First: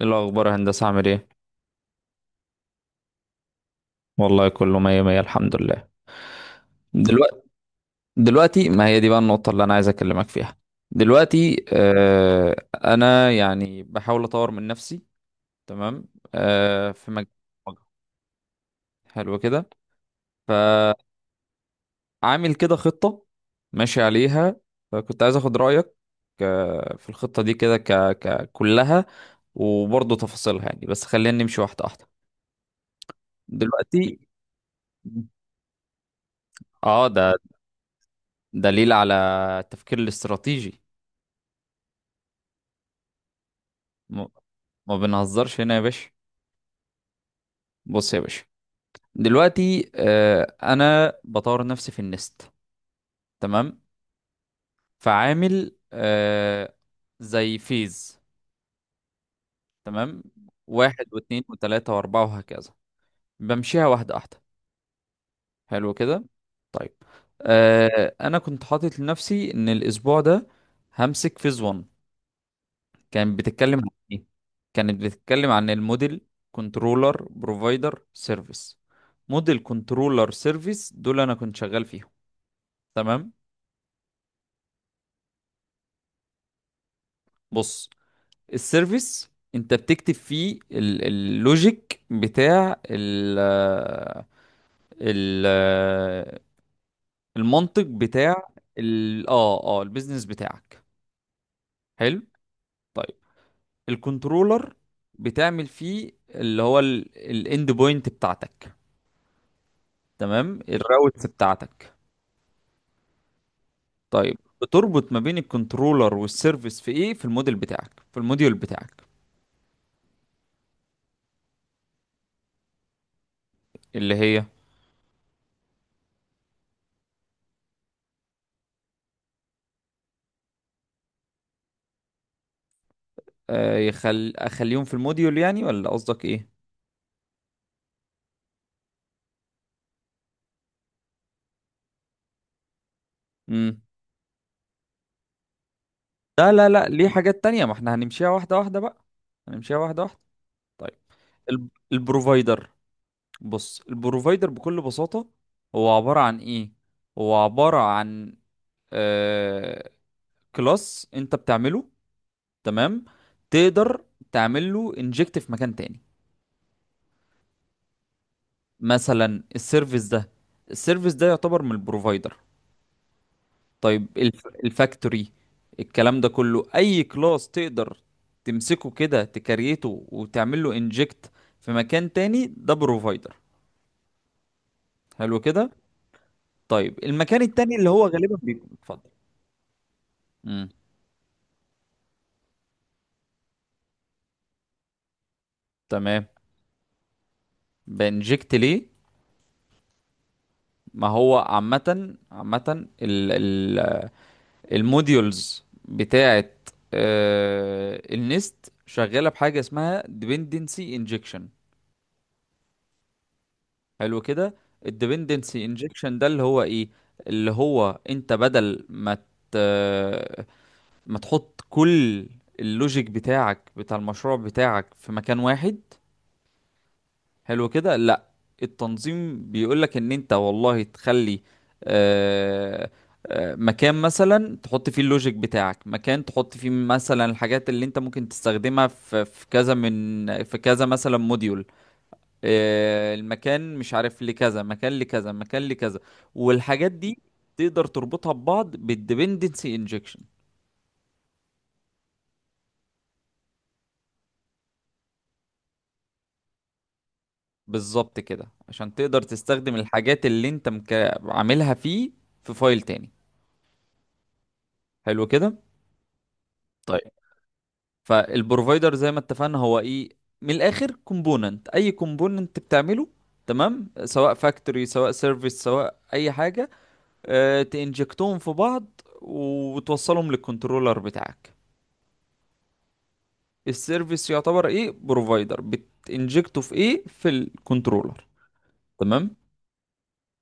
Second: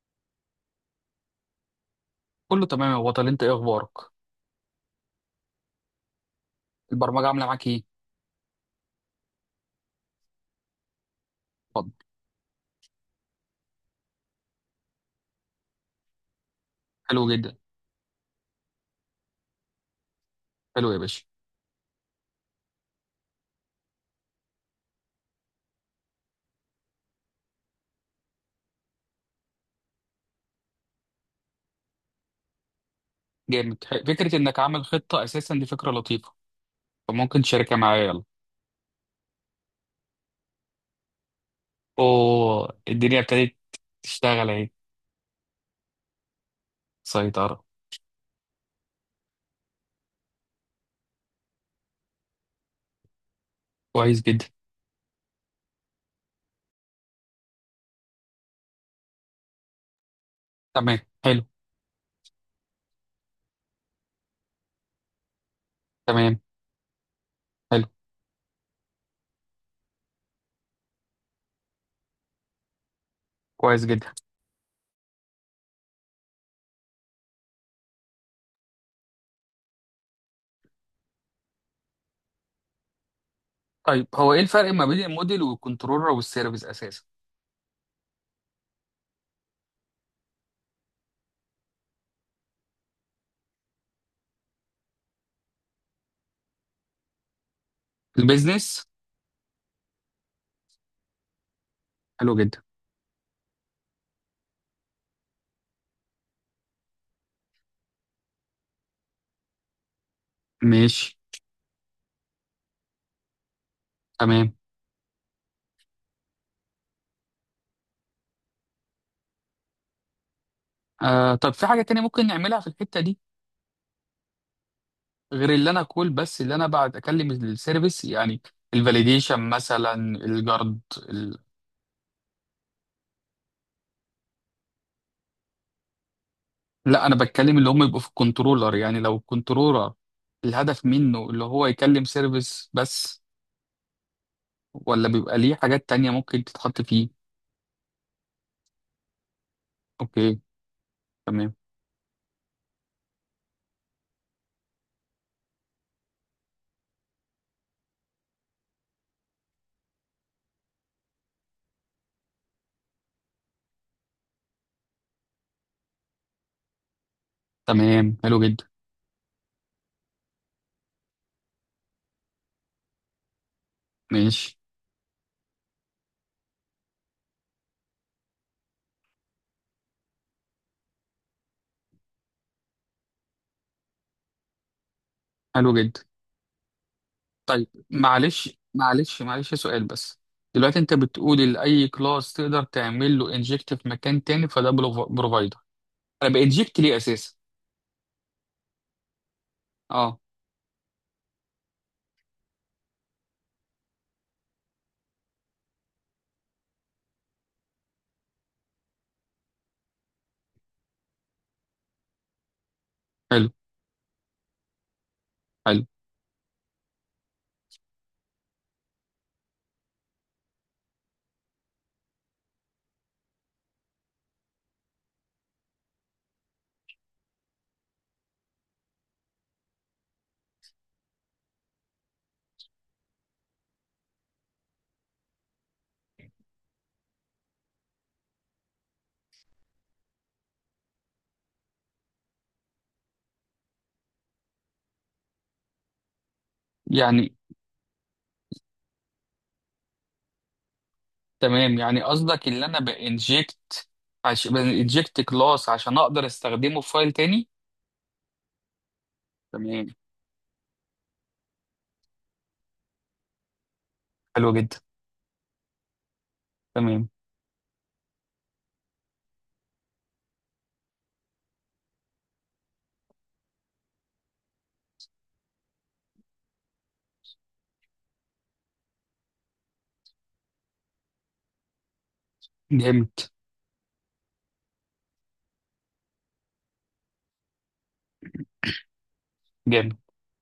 إيه الأخبار يا هندسة عامل ايه؟ كله تمام يا بطل، انت ايه اخبارك؟ والله كله مية مية. الحمد لله. البرمجه دلوقتي عامله معاك ايه؟ دلوقتي، ما هي دي بقى النقطة اللي أنا عايز أكلمك فيها. دلوقتي اتفضل. أنا يعني بحاول أطور من نفسي. تمام. في مجال حلو جدا. البرمجة. حلو كده. حلو فعامل يا باشا. كده خطة ماشي عليها، فكنت عايز أخد رأيك في الخطة دي كده كلها، وبرضه تفاصيلها، يعني بس خلينا نمشي واحدة واحدة. جامد. دلوقتي فكره انك عامل خطه اساسا دي فكره لطيفه، اه ده فممكن تشاركها معايا يلا. دليل على التفكير الاستراتيجي. اوه، الدنيا ابتدت م- تشتغل اهي. ما بنهزرش هنا يا باشا. سيطره. بص يا باشا، دلوقتي انا بطور نفسي في النست. تمام. كويس جدا. فعامل زي فيز. تمام، تمام. واحد واتنين حلو. وتلاتة واربعة وهكذا. بمشيها واحدة واحدة. حلو كده. تمام. طيب، حلو. انا كنت حاطط لنفسي ان الاسبوع ده همسك فيز 1. كانت بتتكلم كويس عن جدا. ايه؟ كانت بتتكلم عن الموديل كنترولر بروفايدر سيرفيس. موديل كنترولر سيرفيس دول انا كنت شغال فيهم. تمام. طيب هو ايه الفرق ما بين الموديل والكنترولر والسيرفيس اساسا؟ بص، السيرفيس انت بتكتب فيه اللوجيك بتاع ال المنطق بتاع البيزنس. ال اه اه البيزنس بتاعك. حلو. حلو جدا. طيب، الكنترولر بتعمل فيه اللي هو الاند بوينت بتاعتك، تمام، ماشي. الراوتس بتاعتك. طيب تمام. بتربط ما بين الكنترولر والسيرفيس في ايه؟ في الموديل بتاعك، في الموديول بتاعك. طب في حاجه تانية ممكن نعملها في الحته دي، اللي هي غير اللي انا اقول بس اللي انا بعد اكلم السيرفيس يعني الفاليديشن مثلا، الجارد، ال... اخليهم في الموديول يعني، ولا قصدك ايه؟ لا انا بتكلم اللي هم يبقوا في الكنترولر، يعني لو الكنترولر الهدف منه اللي هو يكلم سيرفيس بس، امم. ولا بيبقى ليه حاجات تانية ممكن لا لا تتحط لا، ليه فيه. حاجات تانية، ما احنا هنمشيها واحدة واحدة بقى. هنمشيها واحدة واحدة. اوكي. طيب، تمام. البروفايدر. بص، البروفايدر بكل بساطة هو عبارة عن ايه؟ هو عبارة عن آه... كلاس انت بتعمله، تمام، تقدر تعمل له انجكت في مكان تاني. تمام. حلو جدا. مثلا السيرفيس ده، السيرفيس ده يعتبر من البروفايدر. طيب ماشي. الفاكتوري، الكلام ده كله، اي كلاس تقدر تمسكه كده تكريته وتعمل له انجكت في مكان تاني، ده بروفايدر. حلو كده. حلو جدا. طيب، المكان طيب التاني اللي هو غالبا معلش بيكون اتفضل. معلش معلش سؤال بس. امم. دلوقتي انت بتقول لاي كلاس تقدر تعمل له انجكت في مكان تاني فده بروفايدر، تمام، انا بانجكت ليه اساسا؟ بانجكت ليه؟ اه. ما هو عامة عامة الموديولز بتاعت النست شغاله بحاجه اسمها dependency injection. حلو. حلو كده. ال dependency حلو. injection ده اللي هو ايه؟ اللي هو انت بدل ما ت... ما تحط كل اللوجيك بتاعك بتاع المشروع بتاعك في مكان واحد، حلو كده، لا، التنظيم بيقولك ان انت والله تخلي آه، مكان مثلا تحط فيه اللوجيك بتاعك، مكان تحط فيه مثلا الحاجات اللي انت ممكن تستخدمها في كذا، من في كذا، مثلا موديول المكان مش عارف، لكذا مكان لكذا مكان لكذا، والحاجات دي يعني تقدر تربطها ببعض بالديبندنسي انجكشن. تمام، يعني قصدك اللي انا بانجكت بانجكت كلاس عشان اقدر استخدمه في فايل تاني. بالظبط كده، عشان تقدر تستخدم تمام. الحاجات اللي انت عاملها فيه في فايل تاني. حلو جدا. حلو كده. تمام. فالبروفايدر زي ما اتفقنا هو ايه؟ من الاخر كومبوننت، اي كومبوننت بتعمله، تمام، سواء فاكتوري سواء سيرفيس سواء اي حاجه، اه تنجكتهم في بعض وتوصلهم للكنترولر بتاعك. جامد. السيرفيس يعتبر ايه؟ بروفايدر، بتنجكته في ايه؟ في الكنترولر. تمام. جامد.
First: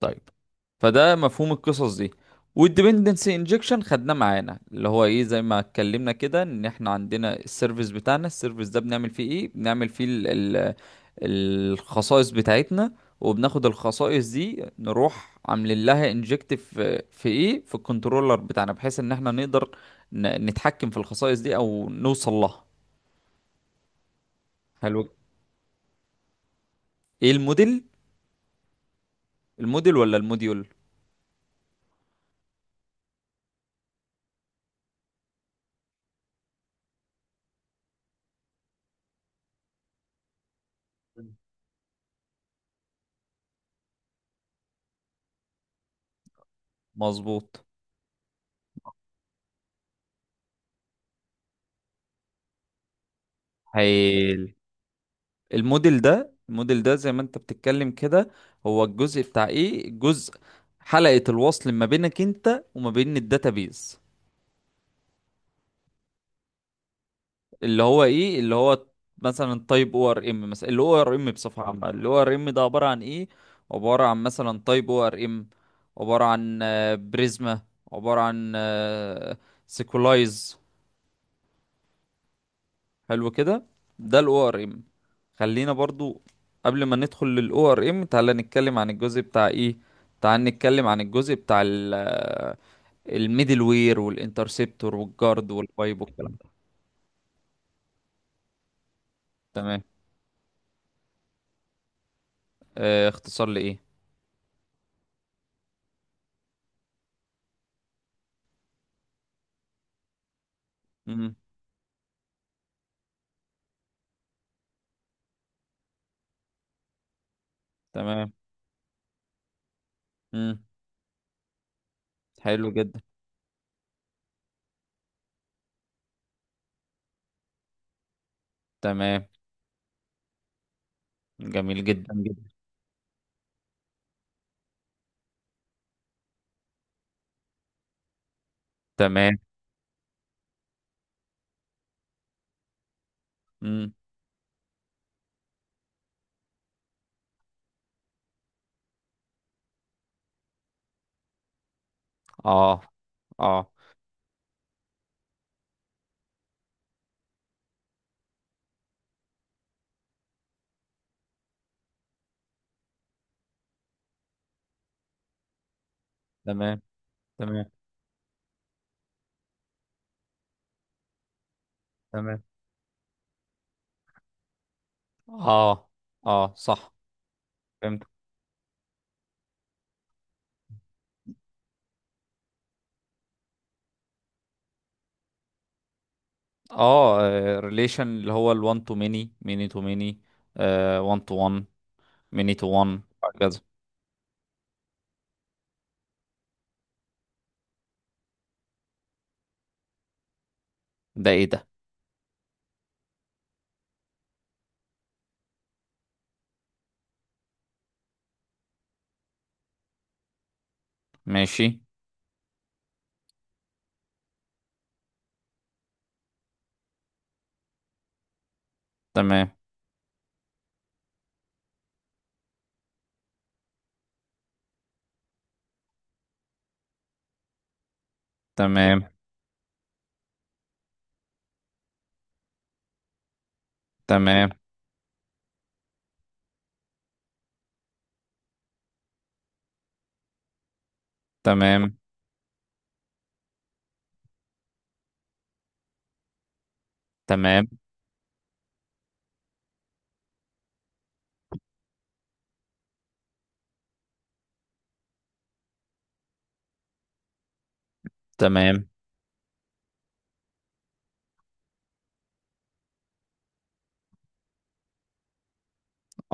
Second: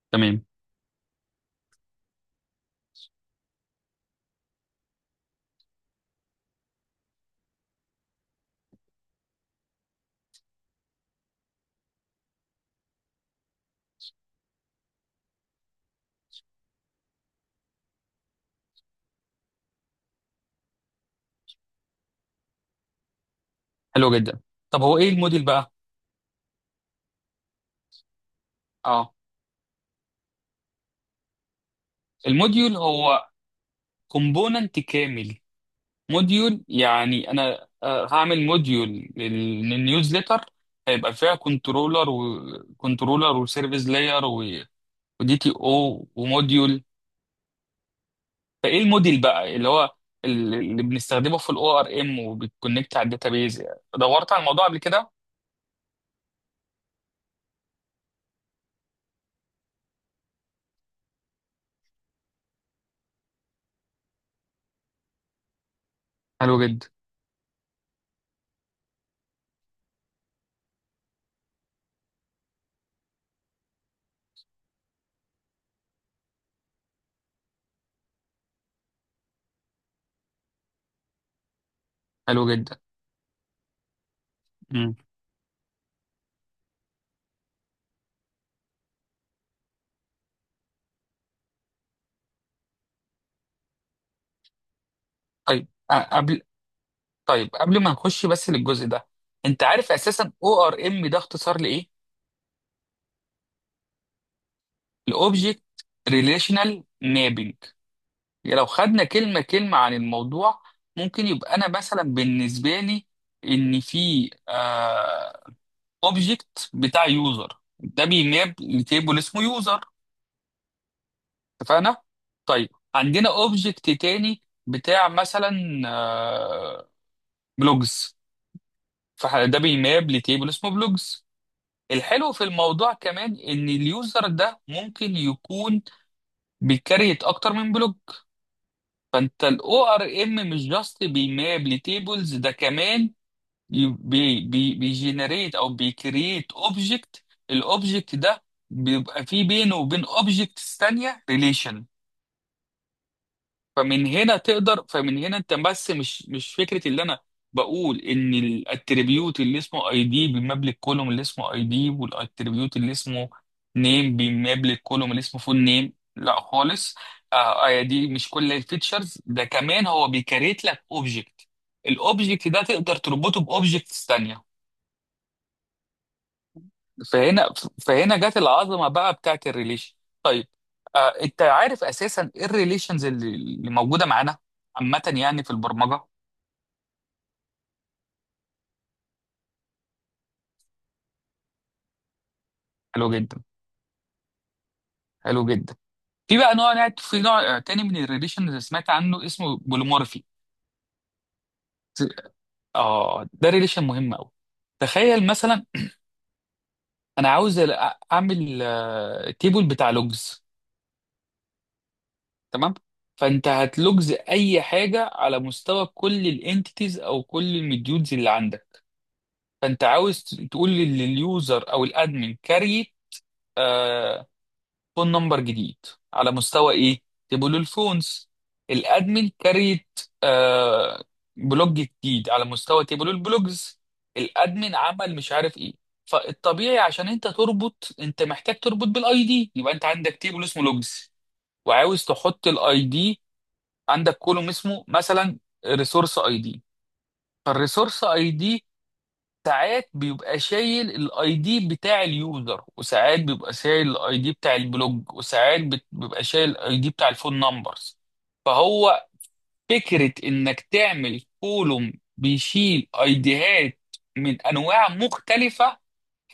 طيب، تمام. فده مفهوم القصص دي. والديبندنسي انجكشن خدناه معانا، اللي هو ايه؟ زي ما اتكلمنا كده، ان احنا عندنا السيرفيس بتاعنا، السيرفيس ده بنعمل فيه ايه؟ بنعمل فيه ال الخصائص بتاعتنا، وبناخد الخصائص دي نروح عاملين لها انجكت في ايه؟ في الكنترولر بتاعنا، بحيث ان احنا نقدر نتحكم في الخصائص دي او نوصل لها. حلو جدا. طب هو حلو. ايه الموديل بقى؟ ايه الموديل؟ اه. الموديل ولا الموديول؟ الموديول هو كومبوننت كامل. موديول يعني انا هعمل موديول للنيوزليتر، هيبقى فيها كنترولر وكنترولر وسيرفيس لاير ودي تي او وموديول. مظبوط. فايه الموديل بقى اللي هو اللي بنستخدمه في الاو ار ام وبتكونكت على الداتابيز؟ دورت على هايل. الموضوع قبل كده. الموديل ده زي ما انت بتتكلم كده، هو الجزء بتاع ايه؟ جزء، حلقة الوصل ما بينك انت وما بين الداتابيز، حلو جدا. اللي هو ايه؟ اللي هو مثلا تايب او ار ام، مثلا اللي هو ار ام بصفة عامة. اللي هو ار ام ده عبارة عن ايه؟ عبارة عن مثلا تايب او ار ام، عبارة عن بريزما، عبارة عن سيكولايز. حلو جدا. حلو كده، ده الاو ار ام. امم خلينا برضو قبل ما ندخل للاو ار ام تعالى نتكلم عن الجزء بتاع ايه، تعال نتكلم عن الجزء بتاع الميدل وير والانترسبتور والجارد طيب والبايب والكلام ده. قبل ما نخش بس للجزء ده، انت تمام. عارف اساسا او ار ام ده اختصار لايه؟ اختصار لايه. لاوبجكت ريليشنال مابينج. لو خدنا كلمه كلمه عن الموضوع، ممكن امم. يبقى انا مثلا بالنسبه لي ان في اوبجكت بتاع يوزر ده تمام. بيماب لتيبل اسمه يوزر. امم. اتفقنا؟ طيب، حلو جدا. عندنا اوبجكت تاني بتاع مثلا آه، بلوجز، تمام. فده بيماب لتيبل اسمه بلوجز. جميل جدا الحلو جدا. في الموضوع كمان ان اليوزر ده ممكن يكون بيكريت اكتر من بلوج، تمام. فانت الاو ار ام مش جاست بيماب لتيبلز، ده كمان ي- امم. بي بي بيجنريت او بيكريت اوبجكت. الاوبجكت ده بيبقى فيه بينه وبين اوبجكتس تانية ريليشن. اه اه. فمن هنا انت بس مش مش فكره اللي انا بقول ان الاتريبيوت اللي اسمه اي دي بيماب الكولوم اللي اسمه اي دي، والاتريبيوت اللي اسمه نيم بيماب الكولوم اللي اسمه فول نيم، لا تمام. خالص. تمام. دي مش كل الفيتشرز، ده كمان هو بيكريت لك اوبجكت، تمام. الاوبجكت ده تقدر تربطه باوبجكتس تانية. اه اه، صح، فهنا فهمت. فهنا جت العظمه بقى بتاعت الريليشن. طيب، انت عارف اساسا ايه الريليشنز اللي موجوده معانا عامه يعني في البرمجه؟ اه. ريليشن اللي هو ال1 تو ميني، ميني تو ميني، 1 تو 1، ميني تو 1، حلو جدا. هكذا. حلو جدا. في بقى نوع، في نوع تاني من الريليشنز اللي سمعت عنه اسمه بوليمورفي. ده ايه ده؟ اه ده ريليشن مهم قوي. تخيل مثلا انا عاوز اعمل تيبل بتاع لوجز. ماشي. تمام؟ فانت هتلوجز اي حاجه على مستوى كل الانتيتيز او كل المديولز اللي عندك. تمام. فانت عاوز تقول لليوزر او الادمن كاري آه فون نمبر جديد، على مستوى ايه؟ تبقوا له الفونز. تمام. الادمن كاريت بلوج جديد، على مستوى تبقوا البلوجز. تمام. الادمن عمل مش عارف ايه. فالطبيعي عشان انت تربط، انت محتاج تربط بالاي دي، يبقى انت عندك تيبل اسمه لوجز، تمام. وعاوز تحط الاي دي، عندك كولوم اسمه مثلا ريسورس اي دي. تمام. فالريسورس اي دي ساعات بيبقى شايل الاي دي بتاع اليوزر، وساعات بيبقى شايل الاي دي بتاع البلوج، وساعات بيبقى شايل الاي دي بتاع الفون نمبرز. تمام. فهو فكرة انك تعمل كولوم بيشيل ايديهات من انواع مختلفة.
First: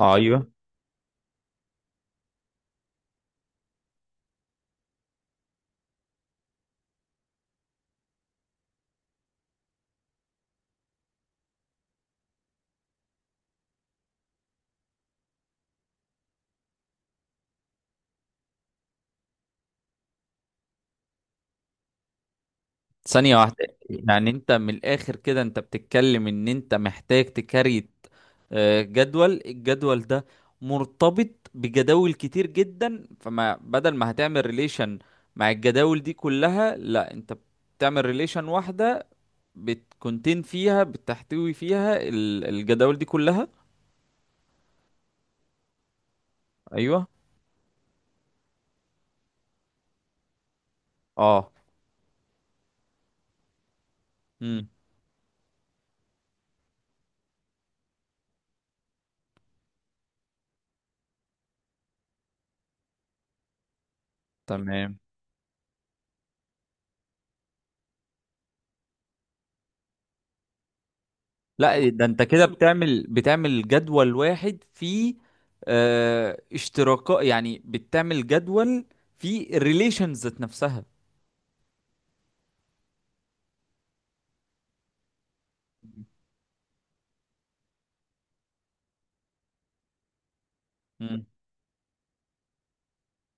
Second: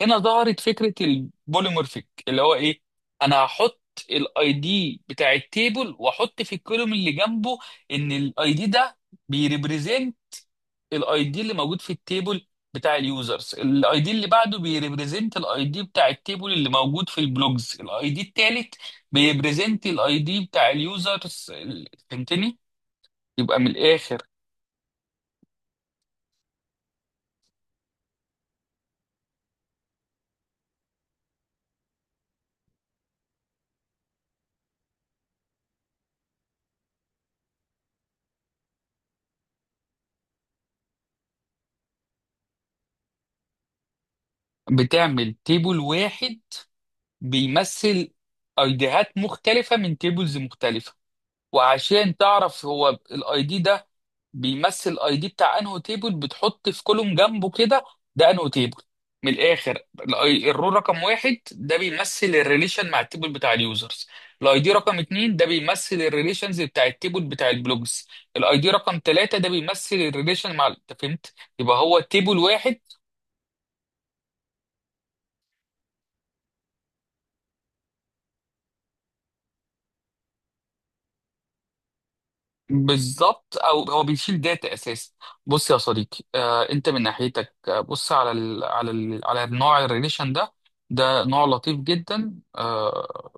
هنا ظهرت فكرة البوليمورفيك، اللي هو ايه؟ انا هحط الاي دي بتاع التيبل، واحط في الكولوم اللي جنبه ان الاي دي ده بيريبريزنت الاي دي اللي موجود في التيبل بتاع اليوزرز، الاي دي اللي بعده بيريبريزنت الاي دي بتاع التيبل اللي موجود في البلوجز، الاي دي التالت بيريبريزنت الاي دي بتاع اليوزرز. فهمتني؟ ثانية يبقى من واحدة، الاخر يعني انت من الاخر كده انت بتتكلم ان انت محتاج تكريت الجدول ده مرتبط بجداول كتير جدا، فما بدل ما هتعمل ريليشن مع الجداول دي كلها، لا، انت بتعمل ريليشن واحدة بتكونتين فيها، بتحتوي فيها الجداول دي كلها. بتعمل تيبل واحد ايوه. بيمثل ايديهات مختلفة من تيبلز مختلفة. اه. وعشان تعرف هو الاي دي ده امم. بيمثل الاي دي بتاع انهو تيبل، بتحط في كولوم جنبه كده ده انهو تيبل. من الاخر الرو رقم واحد ده بيمثل الريليشن مع التيبل بتاع اليوزرز، الاي دي تمام. رقم اتنين ده بيمثل الريليشنز بتاع التيبل بتاع البلوجز، الاي دي رقم تلاتة ده بيمثل الريليشن مع، انت فهمت، يبقى لا هو ده انت تيبل كده واحد. بتعمل جدول واحد فيه اشتراكات، يعني بتعمل جدول فيه الريليشنز ذات نفسها. بالظبط، او هو بيشيل داتا اساسا. بص يا صديقي، انت من ناحيتك بص على ال على ال على النوع الريليشن ده. ده مم. نوع لطيف جدا.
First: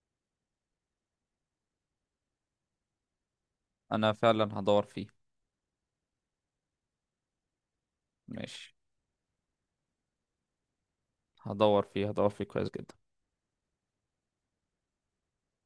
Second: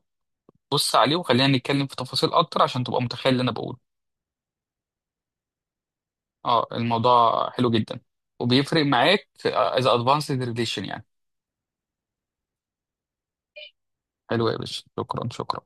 بص عليه، وخلينا نتكلم في تفاصيل اكتر عشان تبقى متخيل اللي انا بقوله. انا فعلا هدور فيه. اه الموضوع حلو جدا، ماشي. وبيفرق معاك اذا ادفانسد ريليشن يعني. هدور فيه هدور فيه كويس جدا. حلو يا باشا، شكرا شكرا.